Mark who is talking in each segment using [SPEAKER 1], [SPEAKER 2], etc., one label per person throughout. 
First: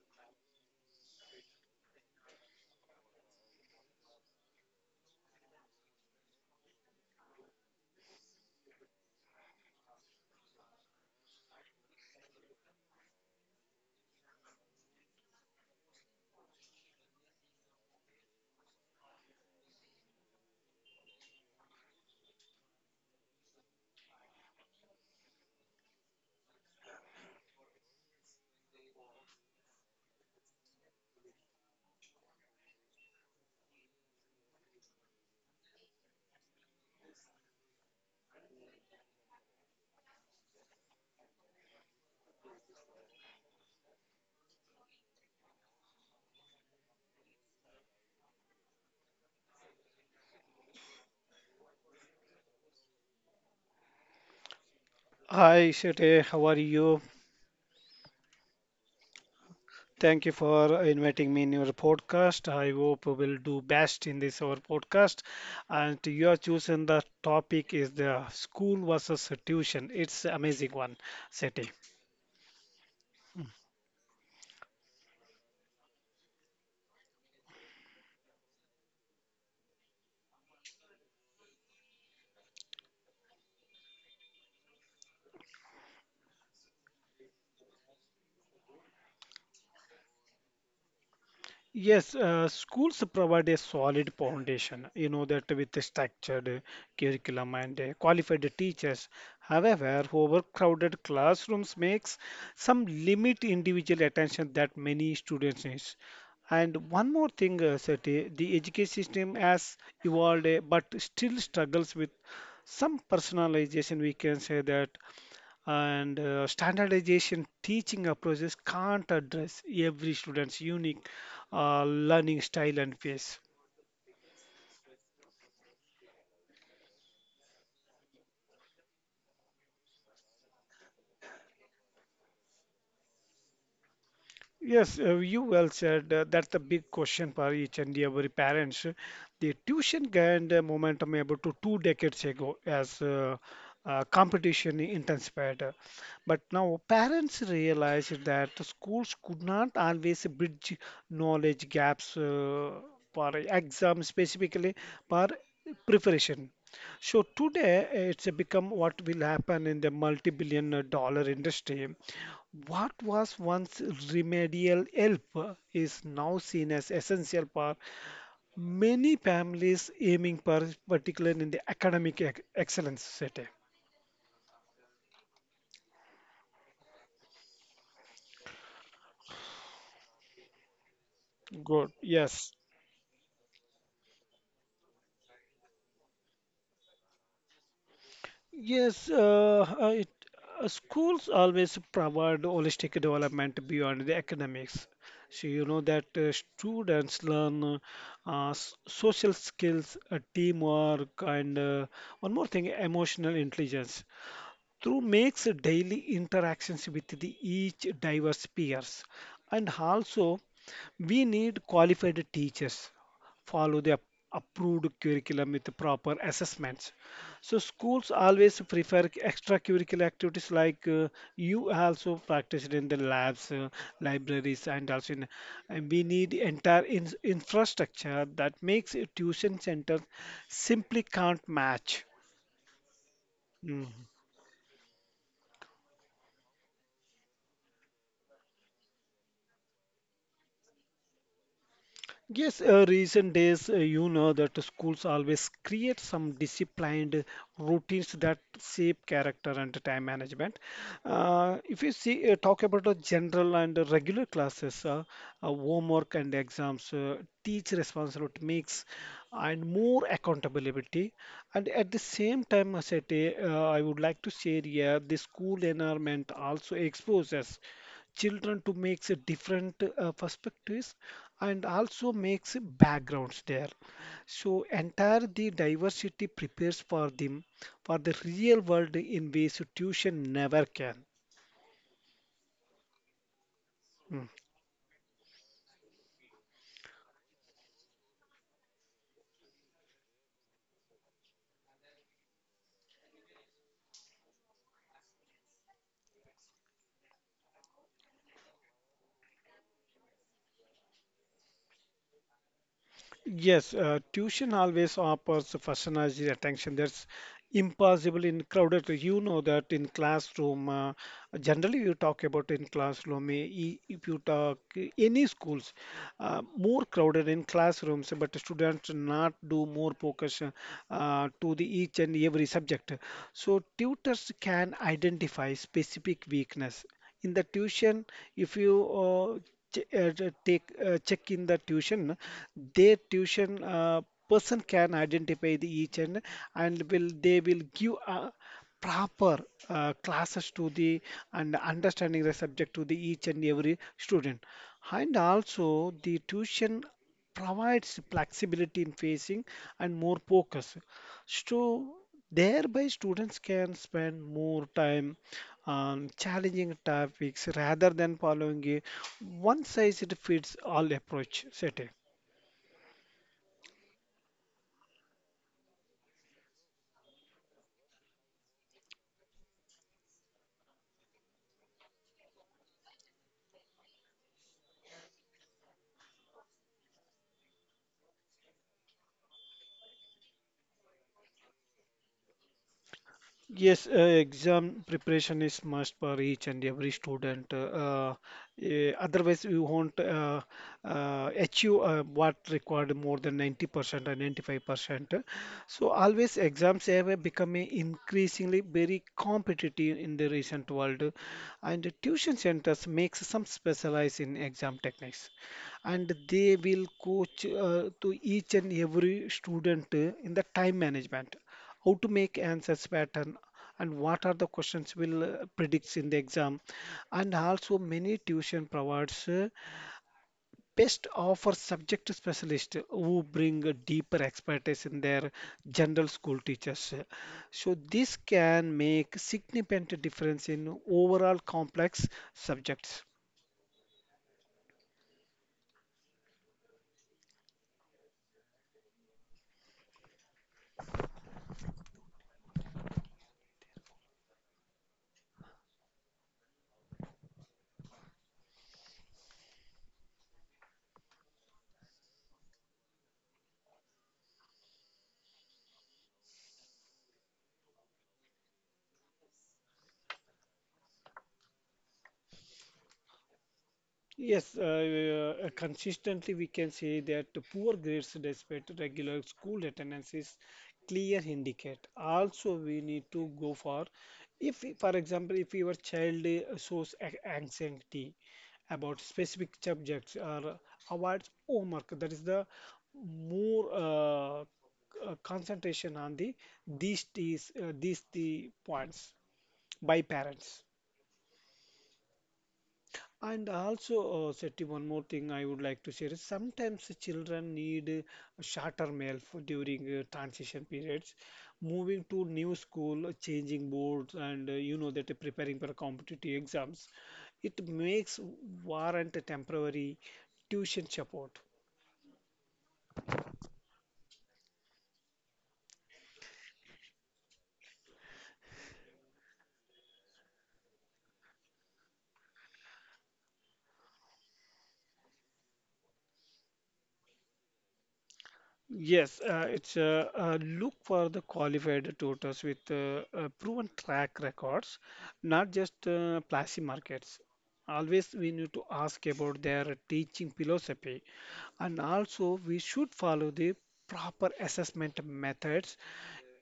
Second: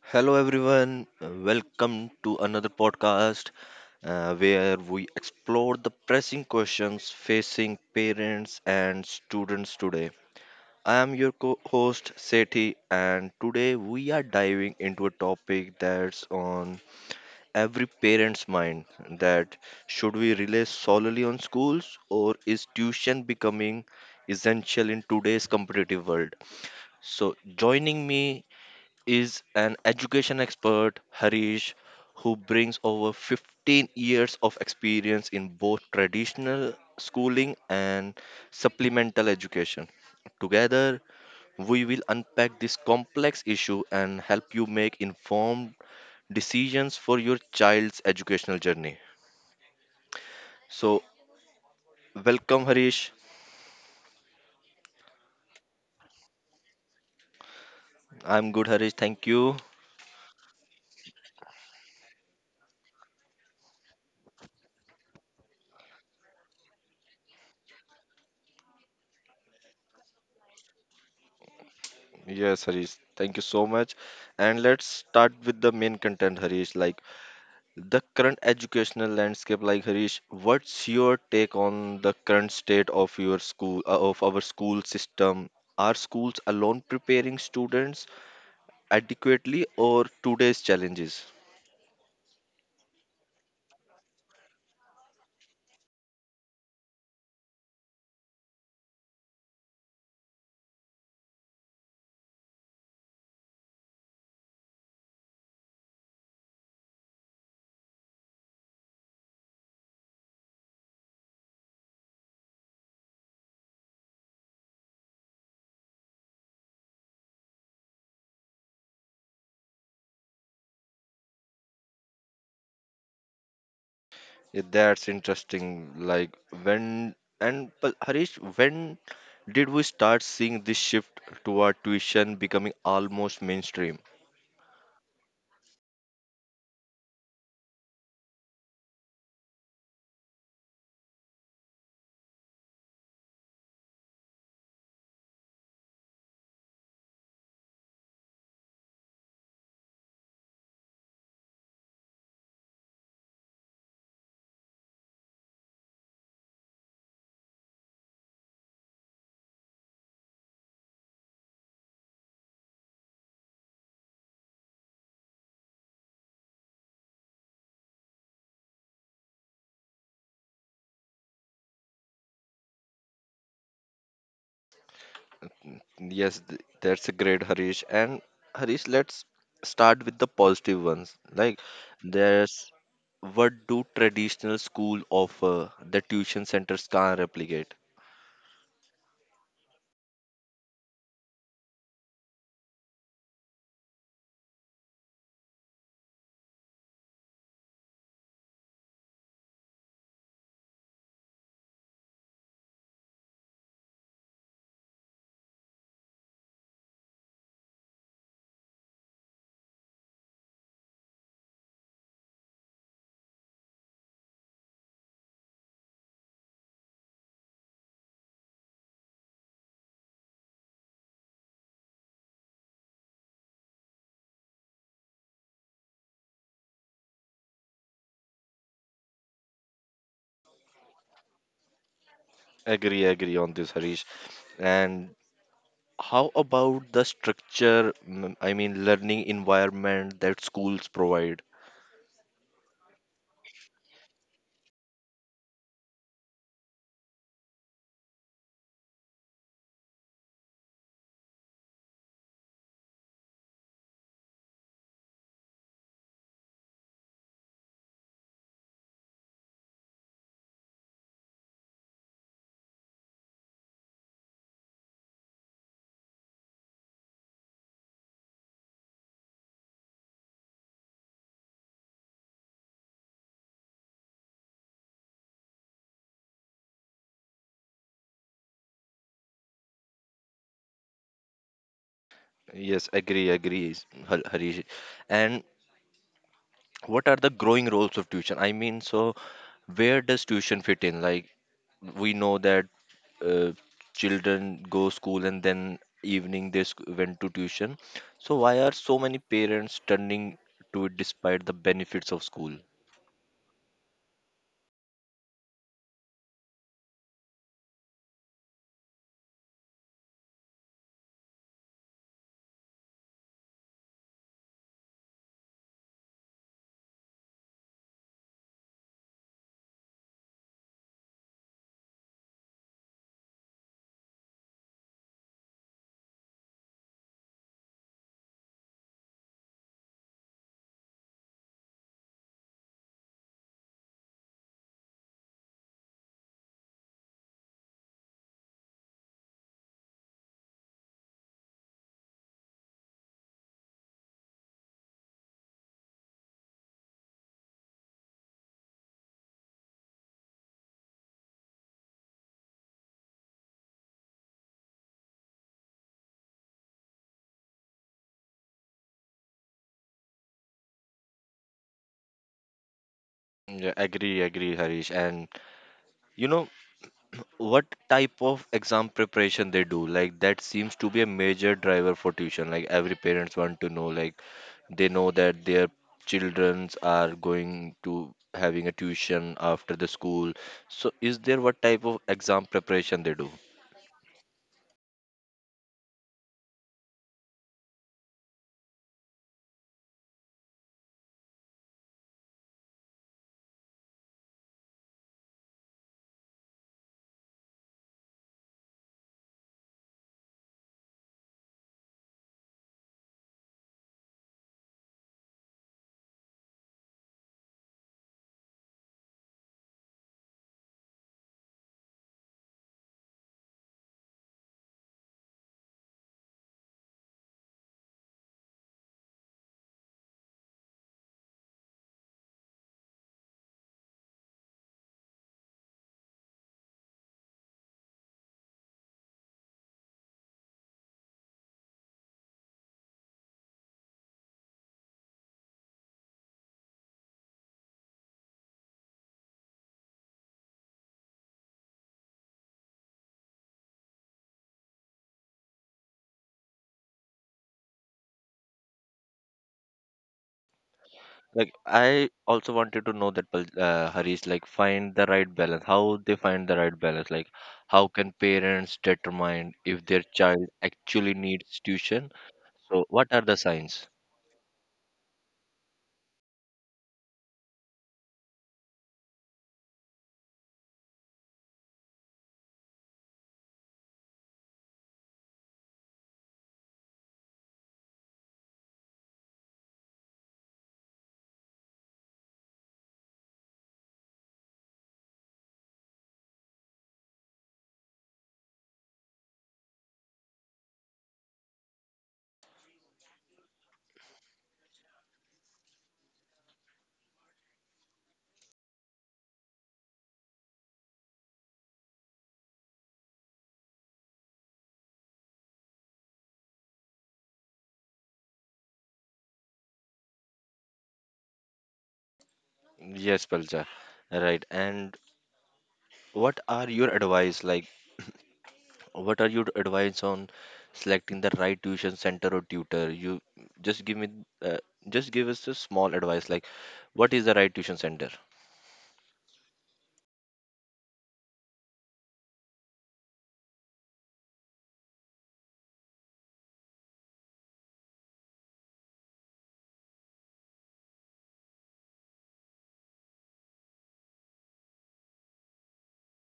[SPEAKER 1] Hello, everyone. Welcome to another podcast, where we explore the pressing questions facing parents and students today. I am your co host, Sethi, and today we are diving into a topic that's on every parent's mind that should we rely solely on schools, or is tuition becoming essential in today's competitive world? So, joining me is an education expert, Harish, who brings over 15 years of experience in both traditional schooling and supplemental education. Together, we will unpack this complex issue and help you make informed decisions for your child's educational journey. So, welcome, Harish.
[SPEAKER 2] Hi, Sete. How are you?
[SPEAKER 1] I'm good, Harish. Thank you.
[SPEAKER 2] Thank you for inviting me in your podcast. I hope we will do best in this our podcast. And you have chosen the topic is the school versus tuition. It's amazing one, Sete.
[SPEAKER 1] Yes, Harish. Thank you so much. And let's start with the main content, Harish. Like, the current educational landscape. Like, Harish, what's your take on the current state of your school of our school system? Are schools alone preparing students adequately or today's challenges?
[SPEAKER 2] Yes, Schools provide a solid foundation, you know, that with a structured curriculum and qualified teachers. However, overcrowded classrooms makes some limit individual attention that many students need. And one more thing, Sati, the education system has evolved, but still struggles with some personalization. We can say that and standardization teaching approaches can't address every student's unique learning style and pace.
[SPEAKER 1] Yeah, that's interesting. Like when and but harish when did we start seeing this shift toward tuition becoming almost mainstream?
[SPEAKER 2] Yes, you well said. That's the big question for each and every parents. The tuition gained momentum about to two decades ago as competition intensified. But now parents realize that schools could not always bridge knowledge gaps for exams, specifically for preparation. So today, it's become what will happen in the multi-billion-dollar industry. What was once remedial help is now seen as essential for many families aiming for particularly in the academic excellence city.
[SPEAKER 1] That's a great Harish. And Harish, let's start with the positive ones. Like,
[SPEAKER 2] Good. Yes.
[SPEAKER 1] there's what do traditional school offer that tuition centers can't replicate?
[SPEAKER 2] Yes, uh, uh, it, schools always provide holistic development beyond the academics. So you know that students learn social skills, teamwork, and one more thing, emotional intelligence through makes daily interactions with the each diverse peers and also we need qualified teachers follow the approved curriculum with proper assessments. So schools always prefer extracurricular activities like you also practiced in the labs, libraries, and also in, and we need entire infrastructure that makes a tuition center simply can't match.
[SPEAKER 1] Agree, agree on this,
[SPEAKER 2] Mm-hmm.
[SPEAKER 1] Harish. And how about the structure? I mean, learning environment that schools provide.
[SPEAKER 2] Yes, recent days, you know that schools always create some disciplined routines that shape character and time management. If you see, talk about the general and the regular classes, homework and exams, teach responsibility mix, and more accountability. And at the same time, as I say, I would like to share here, the school environment also exposes children to makes a different perspectives and also makes backgrounds there, so entire the diversity prepares for them for the real world in ways tuition never can.
[SPEAKER 1] Yes, agree, agree,
[SPEAKER 2] Hmm.
[SPEAKER 1] Harish. And what are the growing roles of tuition? I mean, so where does tuition fit in? Like, we know that uh, children go school and then evening went to tuition. So why are so many parents turning to it despite the benefits of school?
[SPEAKER 2] Yes, tuition always offers personalized attention that's impossible in crowded. You know that in classroom, generally you talk about in classroom, if you talk any schools, more crowded in classrooms, but students not do more focus to the each and every subject. So tutors can identify specific weakness in the tuition, if you uh, take check in the tuition, their tuition person can identify the each and will they will give a proper classes to the and understanding the subject to the each and every student. And also the tuition provides flexibility in facing and more focus, so thereby students can spend more time on challenging topics rather than following a one size it fits all approach setting.
[SPEAKER 1] Yeah, agree, agree, Harish. And you know, what type of exam preparation they do? Like, that seems to be a major driver for tuition. Like, every parents want to know, like, they know that their childrens are going to having a tuition after the school. So is there, what type of exam preparation they do?
[SPEAKER 2] Yes, exam preparation is must for each and every student. Otherwise, you won't achieve what required more than 90% or 95%. So always exams have become increasingly very competitive in the recent world, and the tuition centers makes some specialize in exam techniques, and they will coach to each and every student in the time management, how to make answers pattern and what are the questions will predicts in the exam. And also many tuition provides best offer subject specialist who bring a deeper expertise in their general school teachers, so this can make significant difference in overall complex subjects.
[SPEAKER 1] Like, I also wanted to know that, Harish, like, find the right balance. How they find the right balance? Like, how can parents determine if their child actually needs tuition? So what are the signs?
[SPEAKER 2] Yes, consistently we can say that the poor grades despite regular school attendance is clear indicate. Also, we need to go for if, for example, if your child shows anxiety about specific subjects or avoids homework, that is the more concentration on the these these the points by parents. And also, Sethi, one more thing I would like to share is sometimes the children need shorter meal for during transition periods. Moving to new school, changing boards, and you know that preparing for competitive exams, it makes warrant a temporary tuition support.
[SPEAKER 1] Yes, Palja. Right. And what are your advice? Like, what are your advice on selecting the right tuition center or tutor? You just give me, uh, just give us a small advice. Like, what is the right tuition center?
[SPEAKER 2] Yes, it's look for the qualified tutors with proven track records, not just flashy markets. Always we need to ask about their teaching philosophy, and also we should follow the proper assessment methods.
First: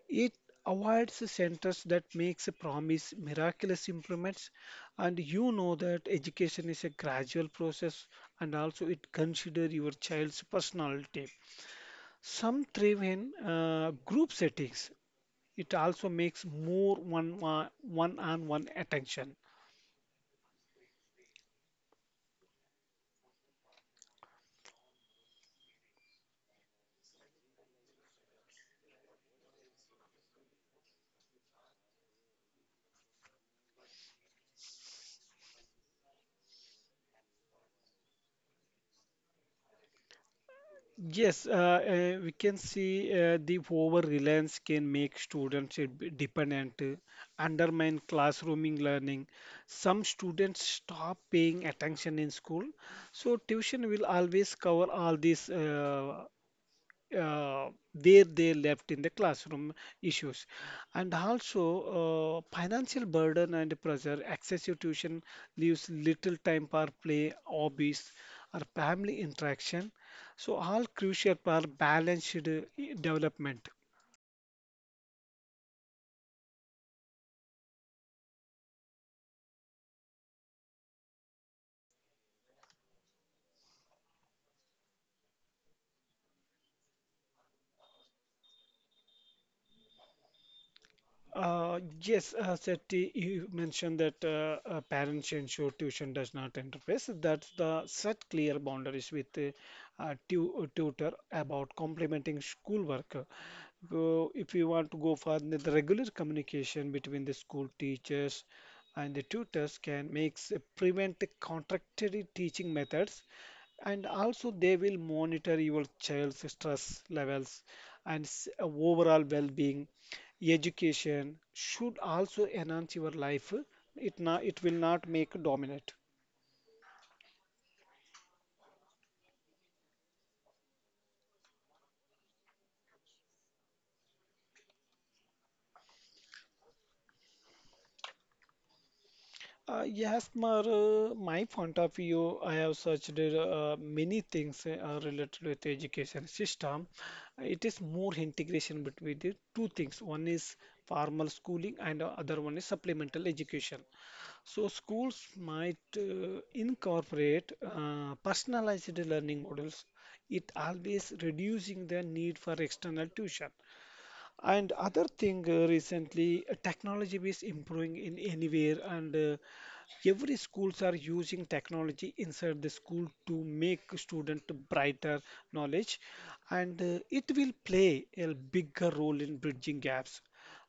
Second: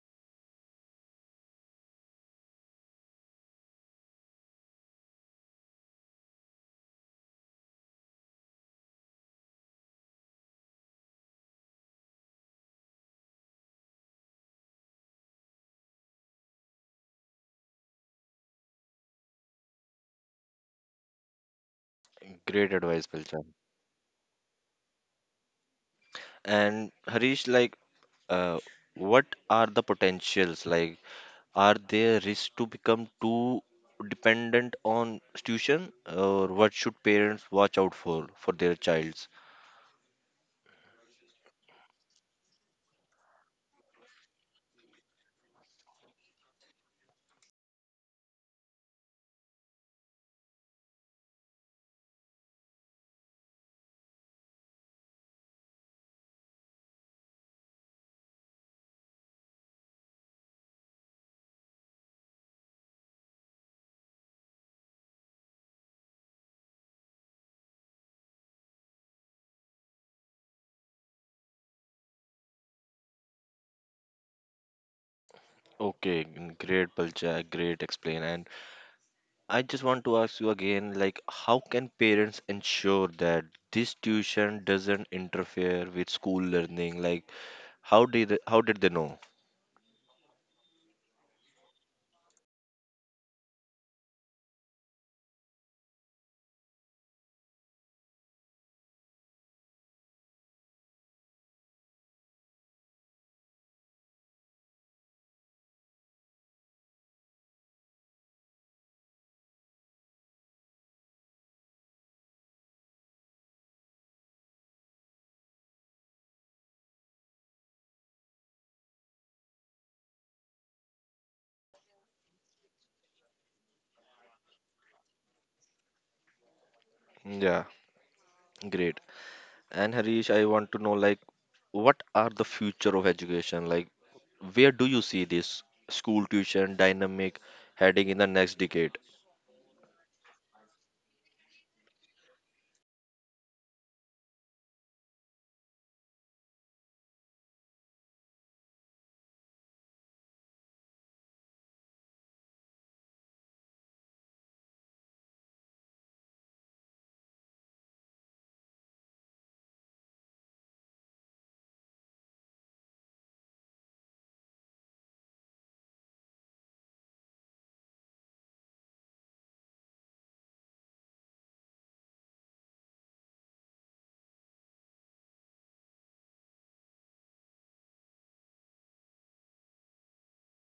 [SPEAKER 2] It avoids the centers that makes a promise miraculous improvements, and you know that education is a gradual process, and also it consider your child's personality. Some thrive in group settings. It also makes more one-on-one attention.
[SPEAKER 1] Great advice, Palja. And Harish, like, uh, what are the potentials, like, are there risks to become too dependent on tuition, or what should parents watch out for their childs?
[SPEAKER 2] Yes, uh, we can see the over-reliance can make students dependent, undermine classrooming learning. Some students stop paying attention in school, so tuition will always cover all these uh, where they left in the classroom issues. And also, financial burden and pressure excessive tuition leaves little time for play hobbies or family interaction, so all crucial for balanced development.
[SPEAKER 1] Okay. Great, Palcha, great explain and I just want to ask you again, like, how can parents ensure that this tuition doesn't interfere with school learning? Like, how did they know?
[SPEAKER 2] Yes, Sethi, you mentioned that parents ensure tuition does not interfere. So that's the set clear boundaries with the tu tutor about complementing schoolwork. So if you want to go further, the regular communication between the school teachers and the tutors can makes prevent the contradictory teaching methods. And also they will monitor your child's stress levels and overall well-being. Education should also enhance your life. It not, it will not make dominate.
[SPEAKER 1] Yeah, great. And Harish, I want to know, like, what are the future of education? Like, where do you see this school tuition dynamic heading in the next decade?
[SPEAKER 2] Yes, Mar, my point of view, I have searched many things related with education system. It is more integration between the two things. One is formal schooling and the other one is supplemental education. So schools might incorporate personalized learning models. It always reducing the need for external tuition. And other thing recently, technology is improving in anywhere, and every schools are using technology inside the school to make student brighter knowledge, and it will play a bigger role in bridging gaps.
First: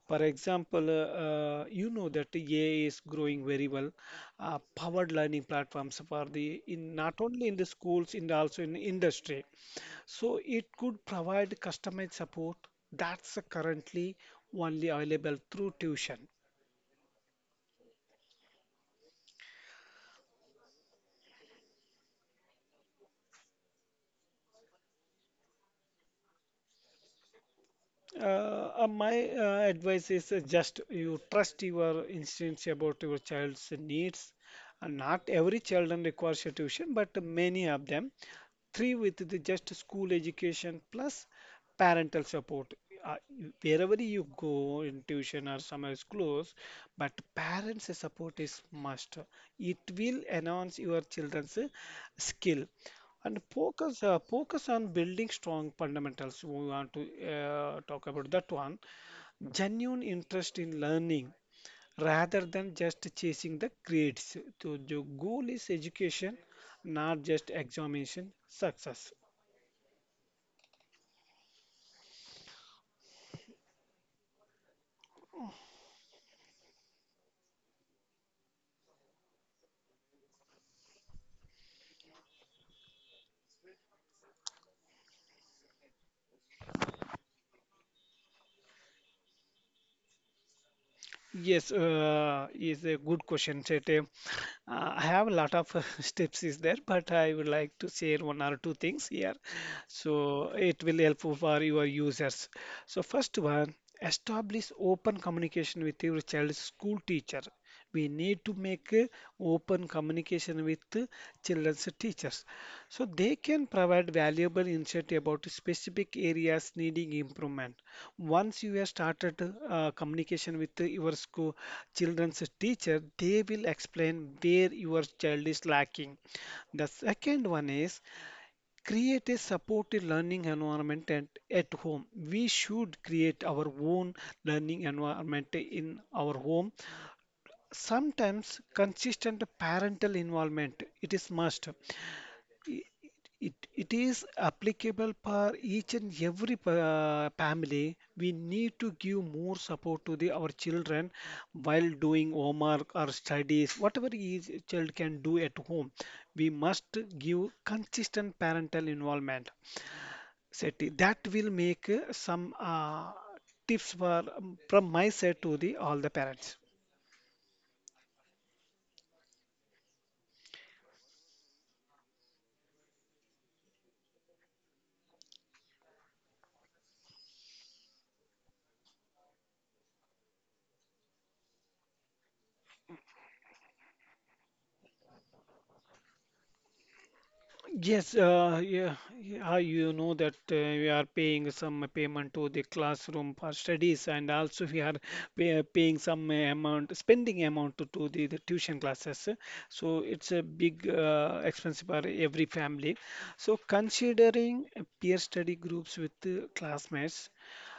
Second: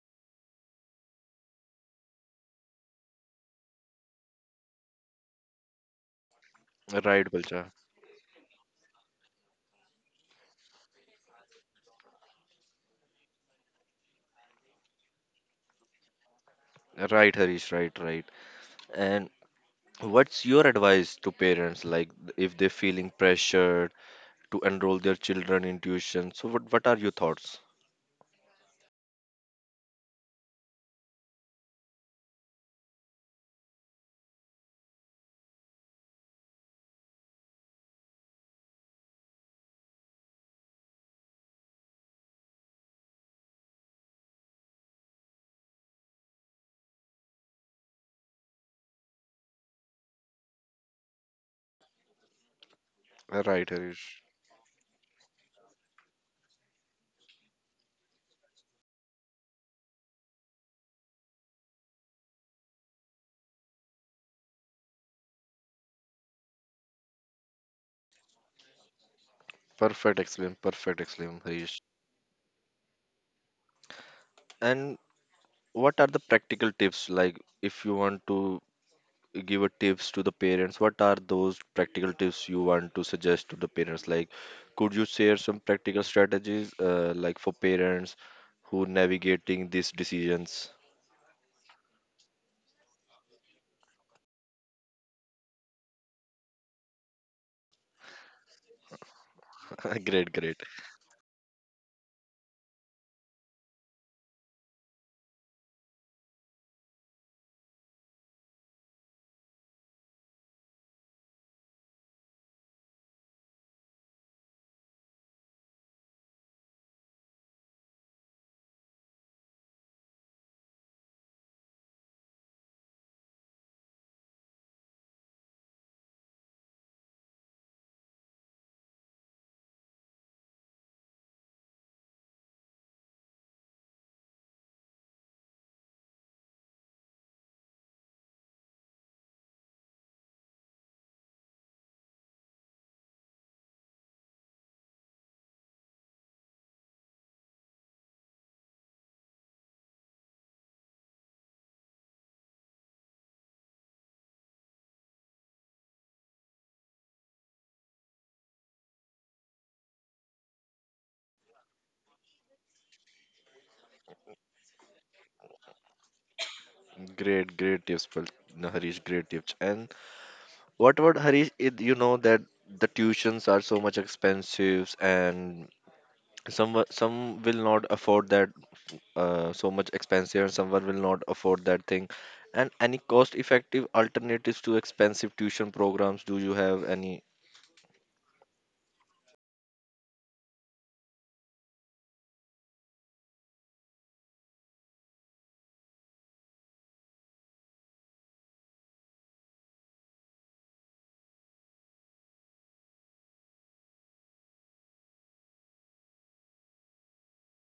[SPEAKER 2] For example, you know that AI is growing very well. Powered learning platforms for the in not
[SPEAKER 1] Right,
[SPEAKER 2] only in the
[SPEAKER 1] Balcha.
[SPEAKER 2] schools, in also in industry, so it could provide customized support that's currently only available through tuition.
[SPEAKER 1] Right, Harish. Right, right. And what's your advice to parents, like, if they're feeling pressured to enroll their children in tuition? So, what are your thoughts?
[SPEAKER 2] My advice is just you trust your instincts about your child's needs. Not every children requires a tuition, but many of them. Three with the just school education plus parental support. Wherever you go in tuition or summer schools, but parents' support is must. It will enhance your children's skill. And
[SPEAKER 1] Right,
[SPEAKER 2] focus,
[SPEAKER 1] Harish.
[SPEAKER 2] focus on building strong fundamentals. We want to talk about that one. Genuine interest in learning rather than just chasing the grades. So the goal is education, not just examination success.
[SPEAKER 1] Perfect, excellent. Perfect, excellent, Harish. And what are the practical tips? Like, if you want to give a tips to the parents, what are those practical tips you want to suggest to the parents? Like, could you share some practical strategies, like, for parents who navigating these decisions?
[SPEAKER 2] Yes, is a good question, Chete. I have a lot of steps is there, but I would like to share one or two things here,
[SPEAKER 1] Great,
[SPEAKER 2] so
[SPEAKER 1] great
[SPEAKER 2] it will help for your users. So first one, establish open communication with your child's school teacher. We need to make a open communication with the children's teachers, so they can provide valuable insight about specific areas needing improvement. Once you have started communication with your school children's teacher, they will explain where your child is lacking. The second one is create a supportive learning environment at home. We should create our own learning environment in our home. Sometimes consistent parental involvement it is must. It, it it is applicable for each and every family. We need to give more support to the our children while doing homework or studies, whatever each child can do at home. We must give consistent parental involvement. Seti, that will make some tips for from my side to the all the parents.
[SPEAKER 1] great great Tips, Pal- no, harish great tips. And what about, Harish, it, you know that the tuitions are so much expensive, and some will not afford that, so much expensive, and someone will not afford that thing. And any cost effective alternatives to expensive tuition programs? Do you have any?
[SPEAKER 2] Yes, yeah, yeah, how you know that we are paying some payment to the classroom for studies, and also we are paying some amount, spending amount to the tuition classes. So it's a big expense for every family. So considering peer study groups with classmates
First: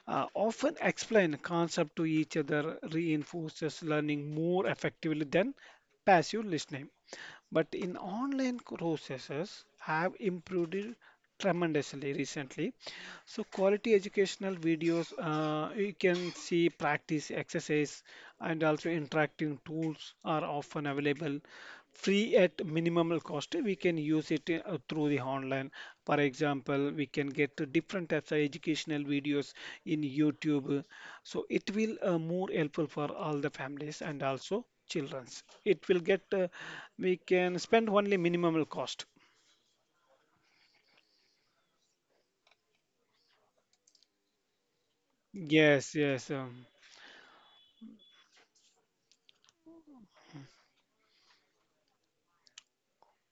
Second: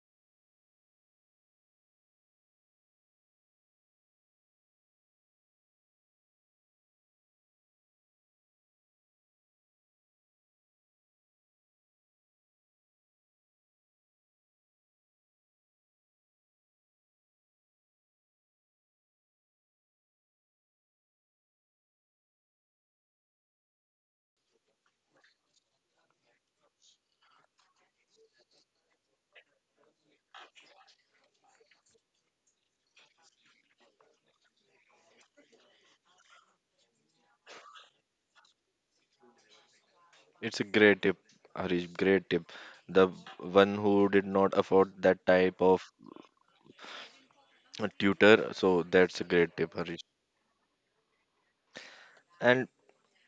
[SPEAKER 2] often explain concept to each other reinforces learning more effectively than passive listening. But in online processes have improved it tremendously recently. So quality educational videos, you can see practice exercise and also interactive tools are often available free at minimal cost. We can use it through the online. For example, we can get to different types of educational videos in YouTube. So it will more helpful for all the families and also childrens. It will get we can spend only minimal cost.
[SPEAKER 1] It's a great tip, Harish, great tip, the one who did not afford that type of
[SPEAKER 2] Yes, yes, um,
[SPEAKER 1] tutor. So that's a great tip, Harish. And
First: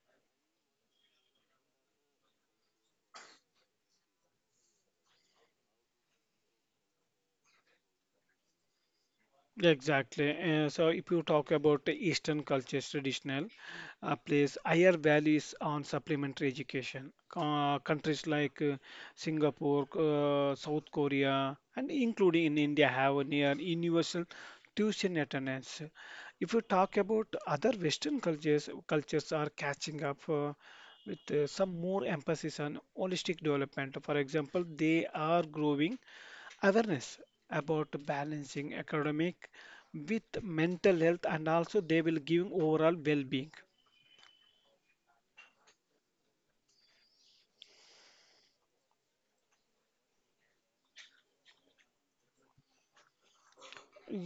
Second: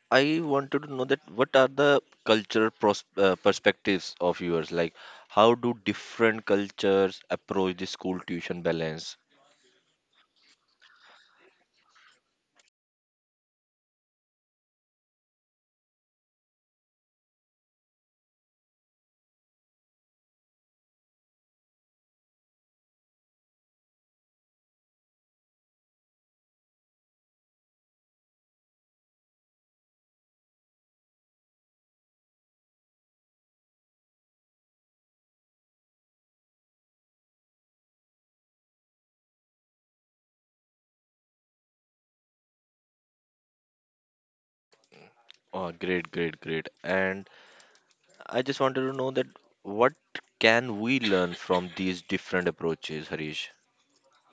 [SPEAKER 1] I wanted to know, that what are the cultural perspectives of yours? Like, how do different cultures approach the school tuition balance?
[SPEAKER 2] exactly. So if you talk about the Eastern cultures traditional, place higher values on supplementary education. Countries like Singapore, South Korea, and including in India have a near universal tuition attendance. If you talk about other Western cultures, cultures are catching up. With some more emphasis on holistic development. For example, they are growing awareness about balancing academic with mental health and also they will give overall well-being.
[SPEAKER 1] Oh, great, great, great. And I just wanted to know, that what can we learn from these different approaches, Harish?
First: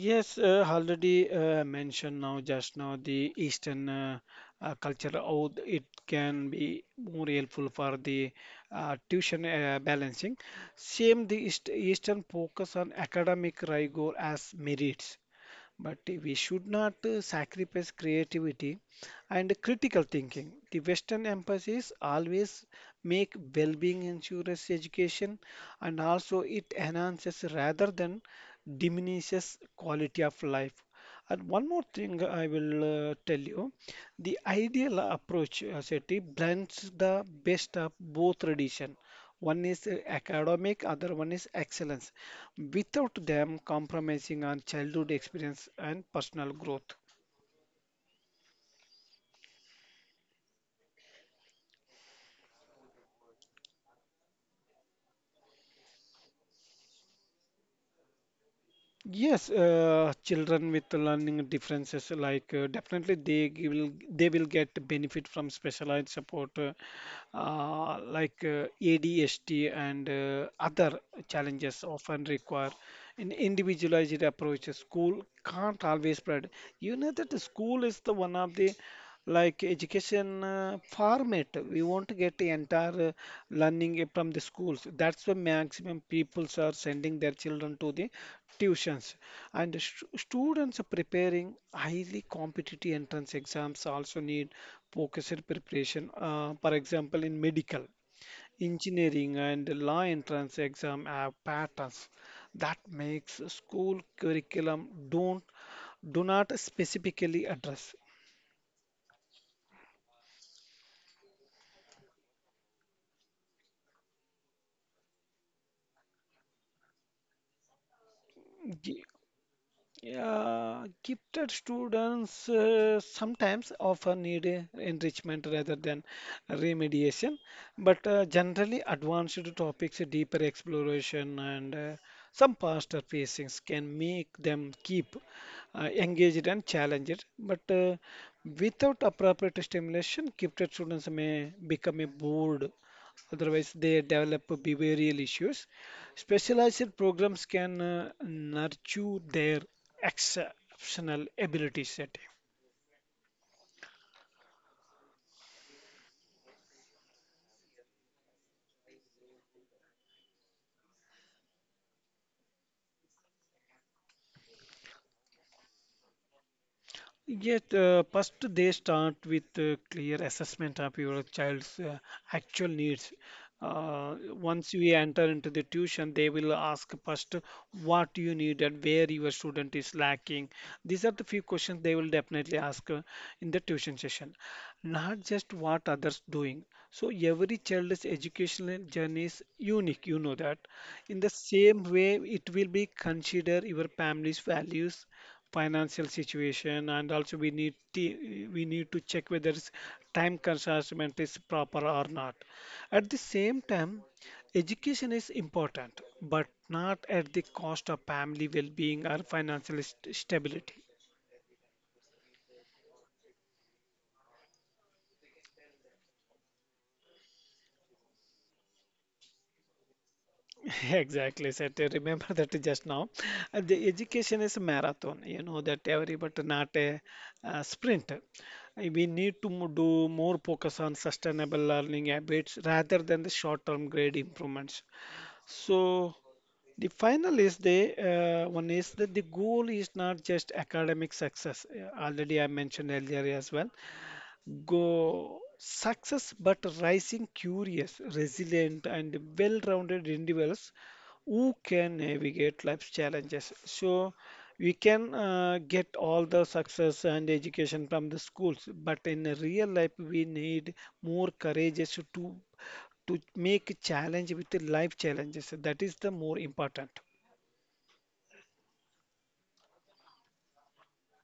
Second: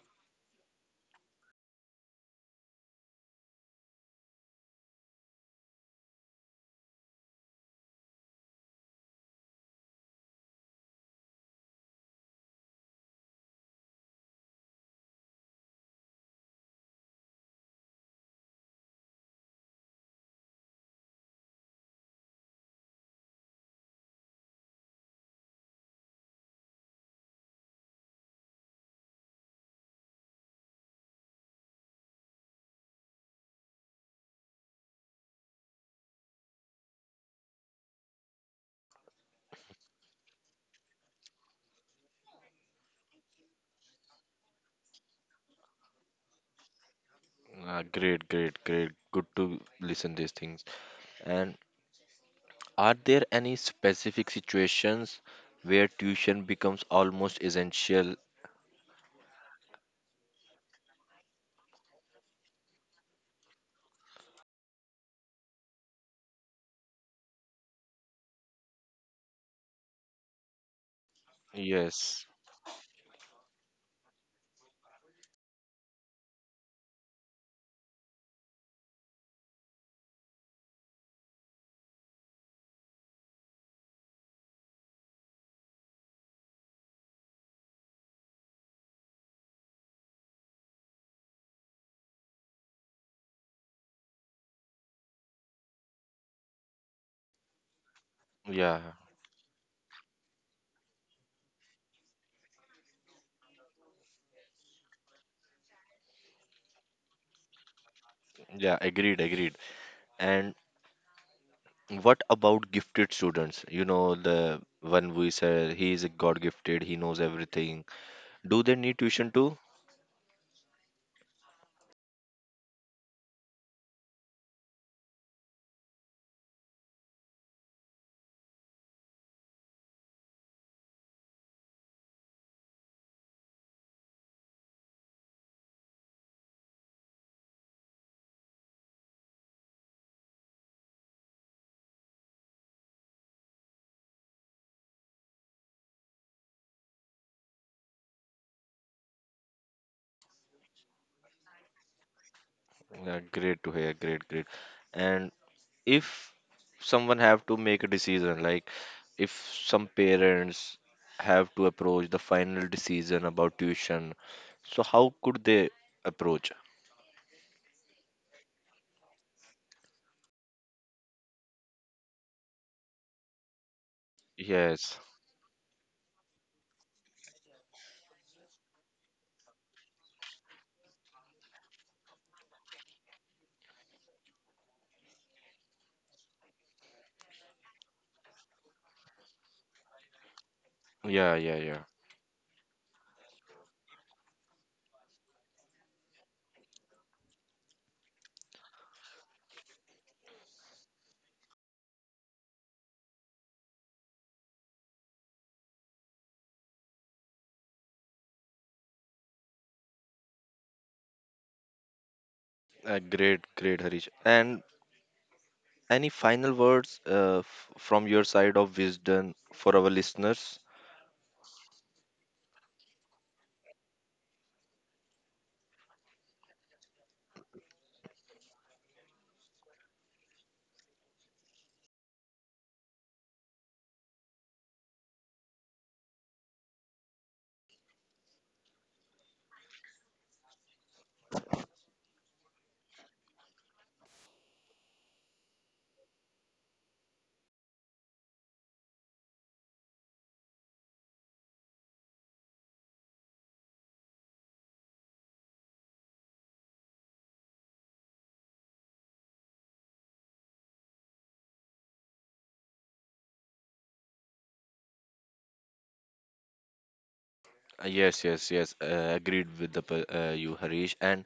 [SPEAKER 2] Yes, already mentioned now just now the Eastern culture, how it can be more helpful for the tuition balancing. Same, the Eastern focus on academic rigor as merits but we should not sacrifice creativity and critical thinking. The Western emphasis always make well-being insurance education, and also it enhances rather than diminishes quality of life. And one more thing I will tell you, the ideal approach, Shetty, blends the best of both tradition. One is academic, other one is excellence without them compromising on childhood experience and personal growth.
[SPEAKER 1] Great, great, great. Good to listen these things. And are there any specific situations where tuition becomes almost essential?
[SPEAKER 2] Yes, children with learning differences, like definitely will they will get benefit from specialized support, like ADHD and other challenges often
[SPEAKER 1] Yes.
[SPEAKER 2] require an individualized approach. A school can't always provide. You know that the school is the one of the like education format we won't get the entire learning from the schools. That's why maximum peoples are sending their children to the tuitions, and the students preparing highly competitive entrance exams also need focused preparation, for example in medical,
[SPEAKER 1] Yeah.
[SPEAKER 2] engineering and law entrance exam have patterns that makes school curriculum don't do not specifically address.
[SPEAKER 1] Yeah. Agreed. Agreed. And what about gifted students? You know, the one we said, he is God gifted, he knows everything. Do they need tuition too?
[SPEAKER 2] Yeah, gifted students sometimes often need enrichment rather than remediation, but generally advanced topics, deeper exploration, and some faster pacings can make them keep engaged and challenged. But without appropriate stimulation, gifted students may become a bored. Otherwise, they develop behavioral issues. Specialized programs can nurture their exceptional ability set.
[SPEAKER 1] Yeah, great to hear. Great, great. And if someone have to make a decision, like, if some parents have to approach the final decision about tuition, so how could they approach?
[SPEAKER 2] Yet, first they start with clear assessment of your child's actual needs. Once you
[SPEAKER 1] Yes.
[SPEAKER 2] enter into the tuition, they will ask first what you need and where your student is lacking. These are the few questions they will definitely ask in the tuition session, not just what others doing. So every child's educational journey is unique, you know that. In the
[SPEAKER 1] Yeah, yeah,
[SPEAKER 2] same
[SPEAKER 1] yeah.
[SPEAKER 2] way, it will be consider your family's values, financial situation, and also we need to check whether it's time consumption is proper or not. At the same time, education is important but not at the cost of family well-being or financial stability.
[SPEAKER 1] Great, great, Harish. And any final words from your side of wisdom for our listeners?
[SPEAKER 2] Exactly, sir. To remember that just now, the education is a marathon. You know that every but not a, sprint. We need to do more focus on sustainable learning habits rather than the short-term grade improvements. So the final is the one is that the goal is not just academic success. Already I mentioned earlier as well. Go success, but rising curious, resilient, and well-rounded individuals who can navigate life's challenges. So we can get all the success and education from the schools, but in a real life, we need more courageous to make challenge with the life challenges. That is the more important.
[SPEAKER 1] Yes, yes, yes. Agreed with, you, Harish. And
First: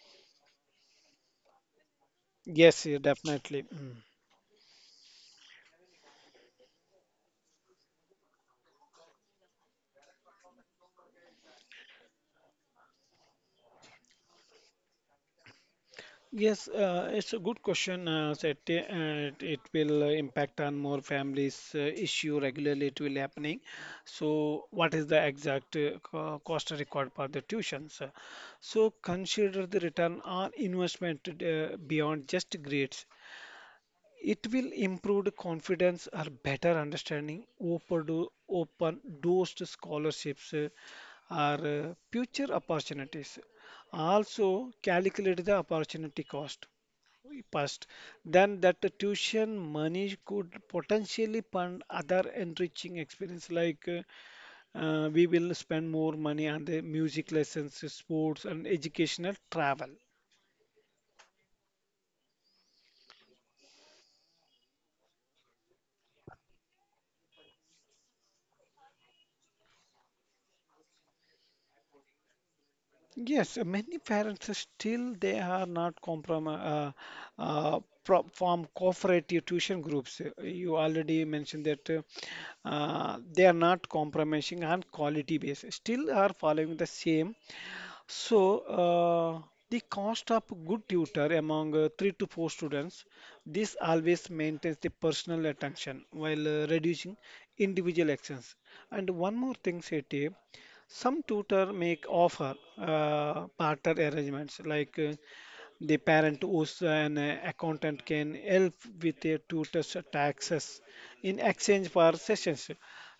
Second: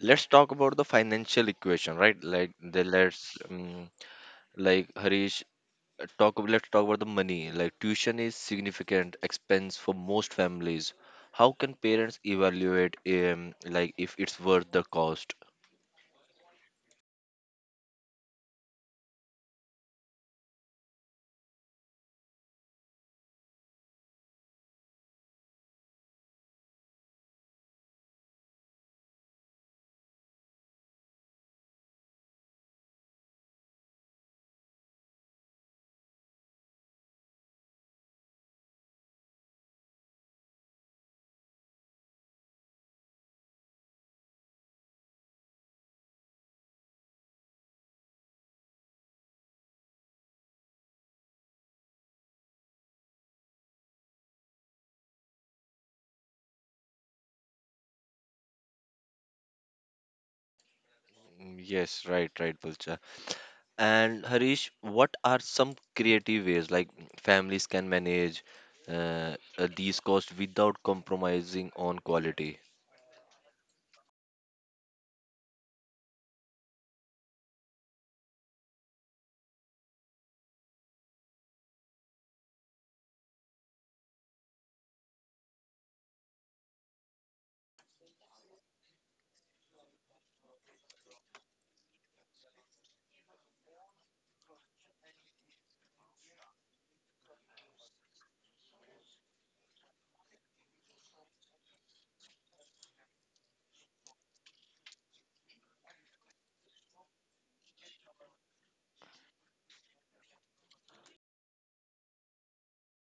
[SPEAKER 1] let's talk about the financial equation, right? Like, the
[SPEAKER 2] Yes, yeah,
[SPEAKER 1] let's
[SPEAKER 2] definitely. Mm.
[SPEAKER 1] like harish talk ab- let's talk about the money. Like, tuition is significant expense for most families. How can parents evaluate, like, if it's worth the cost?
[SPEAKER 2] Yes, it's a good question. It will impact on more families issue regularly. It will happening. So, what is the exact cost required for the tuitions? So, consider the return on investment beyond just grades. It will improve the confidence or better understanding, open doors to scholarships, or future opportunities. Also, calculate the opportunity cost first. Then that the tuition money could potentially fund other enriching experience like we will spend more money on the music lessons, sports and educational travel.
[SPEAKER 1] Mm, yes, right, right, Pulcha. And Harish, what are some creative ways, like, families can manage these costs without compromising on quality?
[SPEAKER 2] Yes, many parents are still they are not compromise pro form cooperative tuition groups. You already mentioned that they are not compromising on quality basis. Still are following the same. So, the cost of good tutor among three to four students, this always maintains the personal attention while reducing individual actions. And one more thing, Seti, some tutor make offer partner arrangements like, the parent who's an accountant can help with a tutor's taxes in exchange for sessions.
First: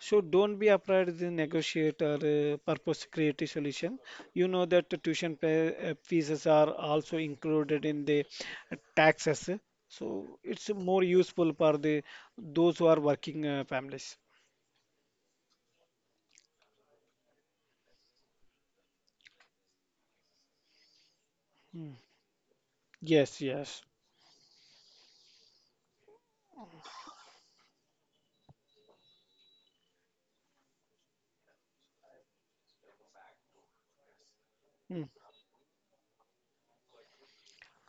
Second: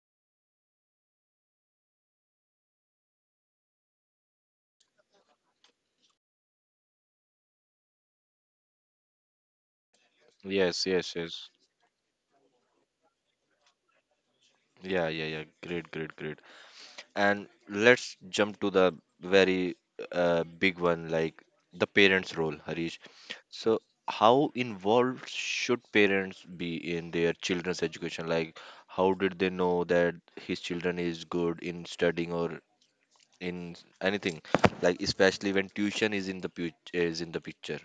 [SPEAKER 2] So don't be afraid to negotiate or purpose create a solution. You know that the fees are also included in the taxes. So it's
[SPEAKER 1] Yes,
[SPEAKER 2] more
[SPEAKER 1] yes, yes.
[SPEAKER 2] useful for the those who are working families.
[SPEAKER 1] Yeah, yeah, yeah, great, great, great. And let's jump to the very big one, like, the
[SPEAKER 2] Mm.
[SPEAKER 1] parents' role, Harish.
[SPEAKER 2] Yes, yes.
[SPEAKER 1] So, how involved should parents be in their children's education? Like, how did they know that his children is good in studying or in anything? Like,
[SPEAKER 2] Mm.
[SPEAKER 1] especially when tuition is is in the picture.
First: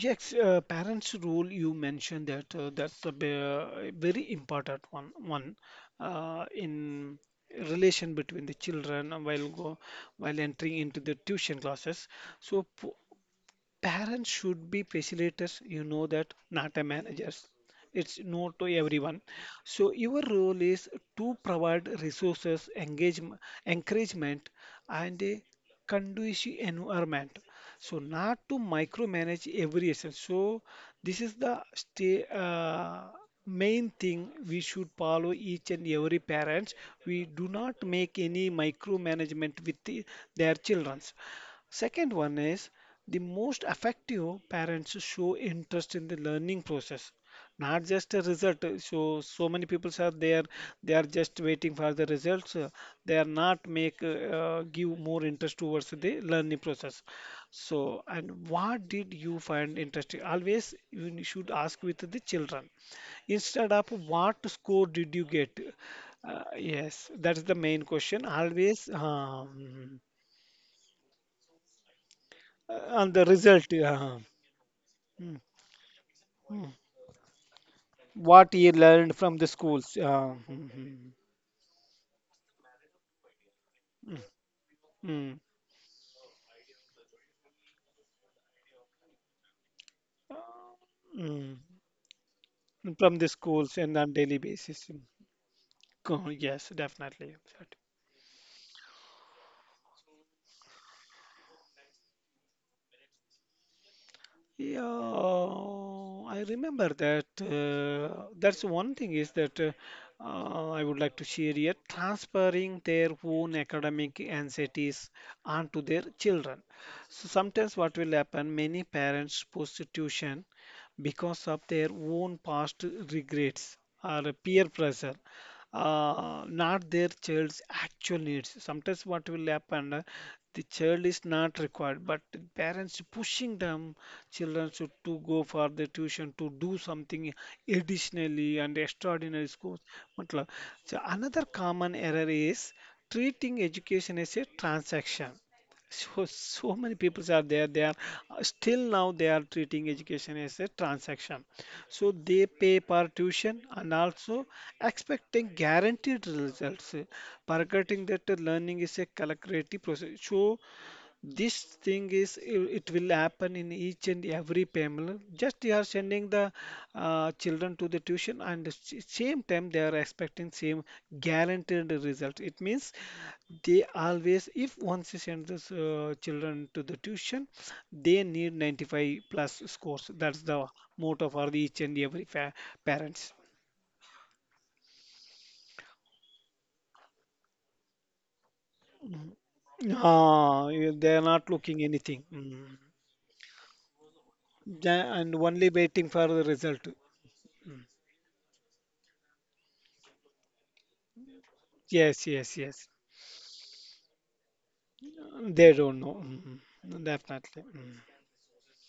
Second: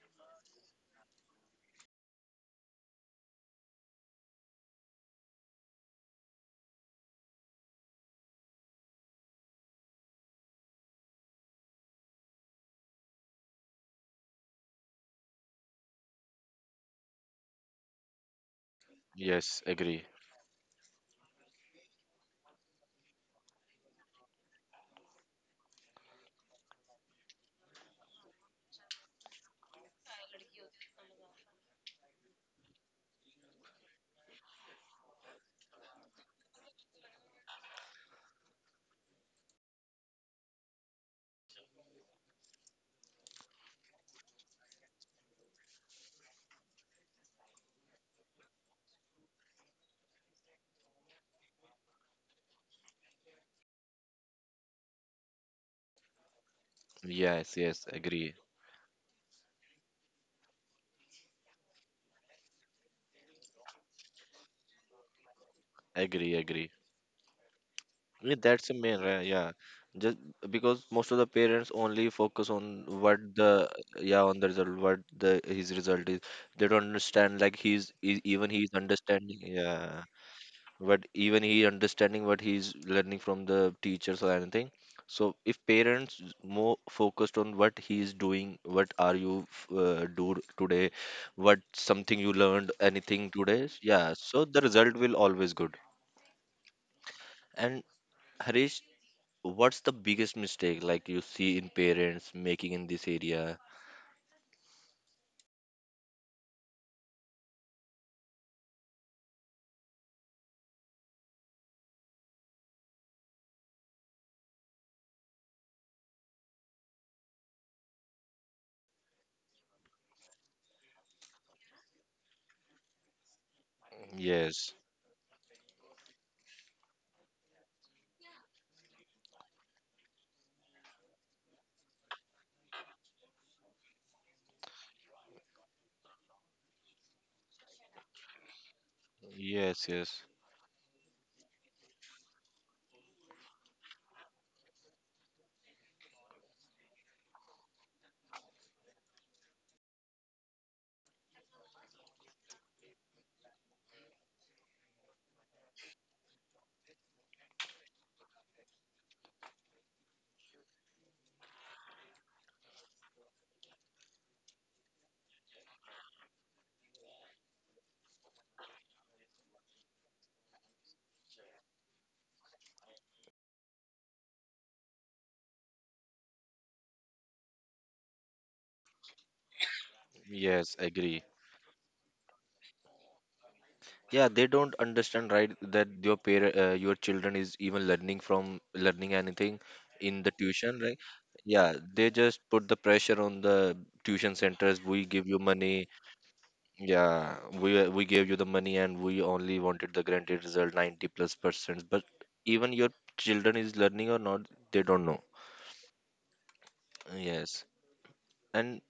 [SPEAKER 2] Yes, parents' role you mentioned that that's a very important one one in relation between the children while entering into the tuition classes. So p- Parents should be facilitators, you know that, not a managers. It's no to everyone.
[SPEAKER 1] Yes,
[SPEAKER 2] So
[SPEAKER 1] agree.
[SPEAKER 2] your role is to provide resources, engagement, encouragement, and a conducive environment. So not to micromanage every essence. So this is the main thing we should follow each and every parents. We do not make any micromanagement with the, their children. Second one is the most effective parents show interest in the learning process, not just a result. So so many people are there, they are just waiting for the results. They are not make give more interest towards the learning process.
[SPEAKER 1] Yes, yes,
[SPEAKER 2] So
[SPEAKER 1] agree.
[SPEAKER 2] and what did you find interesting? Always you should ask with the children instead of what score did you get?
[SPEAKER 1] Agree, agree.
[SPEAKER 2] Yes, that's the main question.
[SPEAKER 1] Yeah, that's the
[SPEAKER 2] Always.
[SPEAKER 1] main, right? Yeah, just because most of the parents only focus on
[SPEAKER 2] And
[SPEAKER 1] what
[SPEAKER 2] the result.
[SPEAKER 1] the,
[SPEAKER 2] Yeah.
[SPEAKER 1] yeah, on the result, what
[SPEAKER 2] Mm,
[SPEAKER 1] the his result is. They
[SPEAKER 2] mm.
[SPEAKER 1] don't understand, like, even
[SPEAKER 2] What
[SPEAKER 1] he's
[SPEAKER 2] you learned from
[SPEAKER 1] understanding,
[SPEAKER 2] the schools.
[SPEAKER 1] yeah,
[SPEAKER 2] Yeah.
[SPEAKER 1] but
[SPEAKER 2] Mhm.
[SPEAKER 1] even he understanding what he's learning from the
[SPEAKER 2] Mm,
[SPEAKER 1] teachers or anything. So
[SPEAKER 2] mm,
[SPEAKER 1] if parents more focused on what he's doing, what do today, what
[SPEAKER 2] mm.
[SPEAKER 1] something you learned,
[SPEAKER 2] From
[SPEAKER 1] anything
[SPEAKER 2] the
[SPEAKER 1] today,
[SPEAKER 2] schools and
[SPEAKER 1] yeah.
[SPEAKER 2] on
[SPEAKER 1] So
[SPEAKER 2] daily
[SPEAKER 1] the result
[SPEAKER 2] basis.
[SPEAKER 1] will always good.
[SPEAKER 2] Yes, definitely.
[SPEAKER 1] And Harish, what's the biggest mistake, like, you see in parents making in this area?
[SPEAKER 2] Yeah, I remember that. That's one thing is that I would like to share here, transferring their own academic anxieties onto their children. So sometimes what will happen, many parents post tuition because of their own past regrets or
[SPEAKER 1] Yes,
[SPEAKER 2] peer pressure, not their child's actual needs. Sometimes what will happen, the child is not required, but the parents pushing them children should to go for the tuition to do something additionally and extraordinary schools
[SPEAKER 1] yes, yes,
[SPEAKER 2] matlab. So another common error is treating education as a transaction. So so many people are there they are still now they are treating education as a transaction, so they pay per tuition and also expecting guaranteed results, forgetting that the learning is a calculative process. So this thing is it will happen in each and every family, just they are sending the children to the tuition and the same time they are expecting same guaranteed result. It means they always if once you send this children to the tuition they need 95 plus scores. That's the
[SPEAKER 1] yes, agree.
[SPEAKER 2] motto for the each and every parents.
[SPEAKER 1] Yeah, they don't understand, right, that your parent, your children is even learning, from learning anything in the
[SPEAKER 2] Ah,
[SPEAKER 1] tuition,
[SPEAKER 2] yeah,
[SPEAKER 1] right?
[SPEAKER 2] they are not
[SPEAKER 1] Yeah,
[SPEAKER 2] looking
[SPEAKER 1] they
[SPEAKER 2] anything.
[SPEAKER 1] just
[SPEAKER 2] Mm.
[SPEAKER 1] put the pressure on the tuition centers.
[SPEAKER 2] They
[SPEAKER 1] We give
[SPEAKER 2] and
[SPEAKER 1] you
[SPEAKER 2] only
[SPEAKER 1] money.
[SPEAKER 2] waiting for the result.
[SPEAKER 1] Yeah,
[SPEAKER 2] Mm.
[SPEAKER 1] we gave you the money, and we only wanted the granted result, 90 plus percent. But
[SPEAKER 2] Yes, yes,
[SPEAKER 1] even
[SPEAKER 2] yes.
[SPEAKER 1] your children is learning or not, they don't know.
[SPEAKER 2] They don't know. Mhm. Definitely.
[SPEAKER 1] Yes.
[SPEAKER 2] Mhm.
[SPEAKER 1] And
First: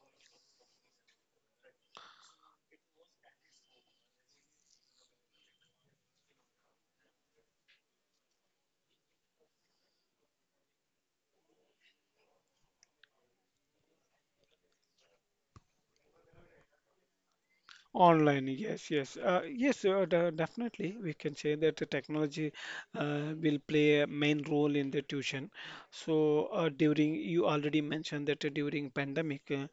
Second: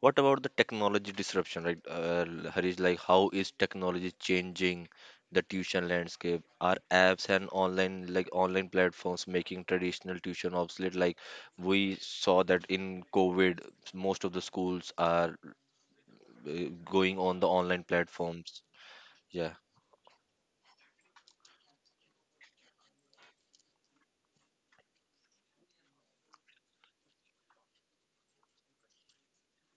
[SPEAKER 1] what about the technology disruption, right? Harish, like, how is technology changing the tuition landscape? Are apps and online, like, online platforms making traditional tuition obsolete? Like, we saw that in COVID, most of the schools are going on the online
[SPEAKER 2] Online,
[SPEAKER 1] platforms.
[SPEAKER 2] yes, yes,
[SPEAKER 1] Yeah,
[SPEAKER 2] yes, definitely. We can say that the technology will play a main role in the tuition. So during you already mentioned that during pandemic,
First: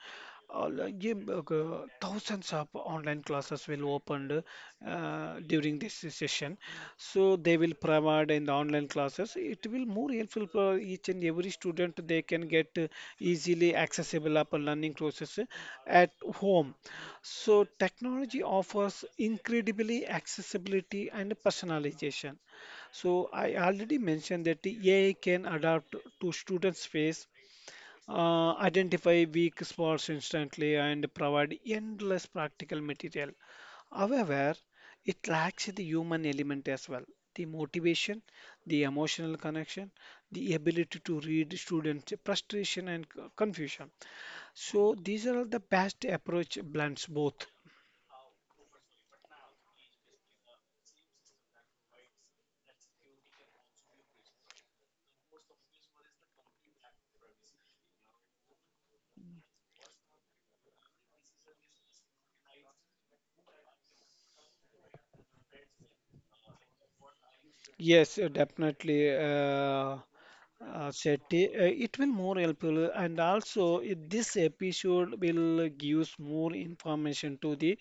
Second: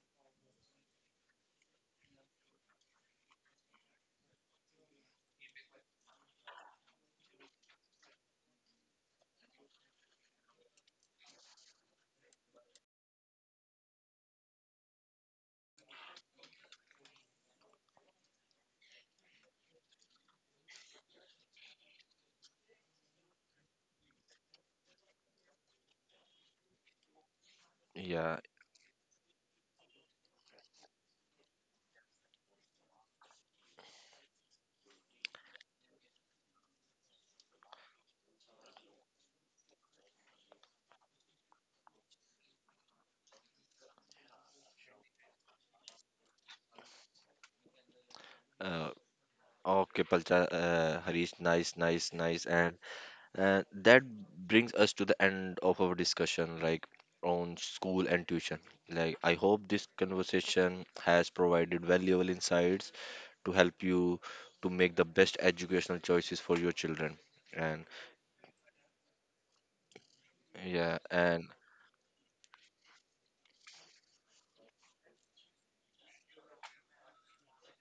[SPEAKER 2] all, yeah, but, thousands of online classes will opened during this session. So they will provide in the online classes. It will more helpful for each and every student. They can get easily accessible up learning process at home. So technology offers incredibly accessibility and personalization. So I already mentioned that the AI can adapt to students' face,
[SPEAKER 1] yeah.
[SPEAKER 2] identify weak spots instantly, and provide endless practical material. However, it lacks the human element as well. The motivation, the emotional connection, the ability to read students' frustration and confusion. So these are all the best approach blends both.
[SPEAKER 1] Uh, okay, Palcha, Harish, nice, nice, nice. And that brings us to the end of our discussion, like, on school and tuition. Like, I hope this conversation has provided valuable insights to help you to make the best educational choices for your children. And
[SPEAKER 2] Yes, definitely,
[SPEAKER 1] yeah,
[SPEAKER 2] Shetty.
[SPEAKER 1] and
[SPEAKER 2] It will more helpful, and also this episode will gives more information to the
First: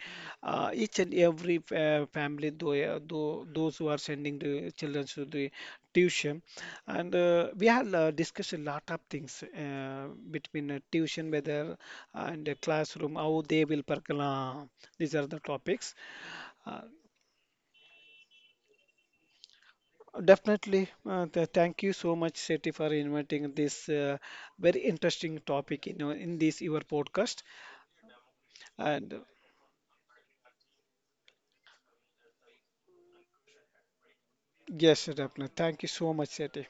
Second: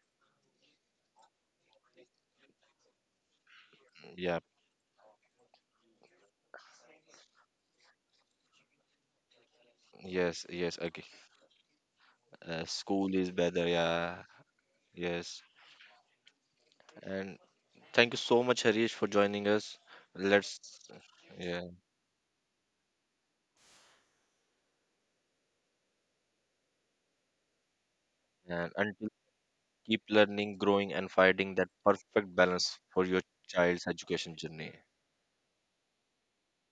[SPEAKER 2] each and every fa family, though those who are sending
[SPEAKER 1] yeah,
[SPEAKER 2] the children to the tuition. And we have discussed a lot of things
[SPEAKER 1] yes,
[SPEAKER 2] between
[SPEAKER 1] yes, okay.
[SPEAKER 2] tuition, whether and the
[SPEAKER 1] School
[SPEAKER 2] classroom,
[SPEAKER 1] is
[SPEAKER 2] how they
[SPEAKER 1] better,
[SPEAKER 2] will
[SPEAKER 1] yeah,
[SPEAKER 2] percolate. These are the
[SPEAKER 1] yes.
[SPEAKER 2] topics. Uh,
[SPEAKER 1] And thank you so much, Harish, for joining us. Let's,
[SPEAKER 2] Definitely. Th
[SPEAKER 1] yeah,
[SPEAKER 2] thank you so much, Seti, for inviting this very interesting topic in this your podcast.
[SPEAKER 1] and until,
[SPEAKER 2] And
[SPEAKER 1] keep learning, growing, and finding that perfect balance for your child's education journey.
[SPEAKER 2] yes, definitely. Thank you so much, Seti.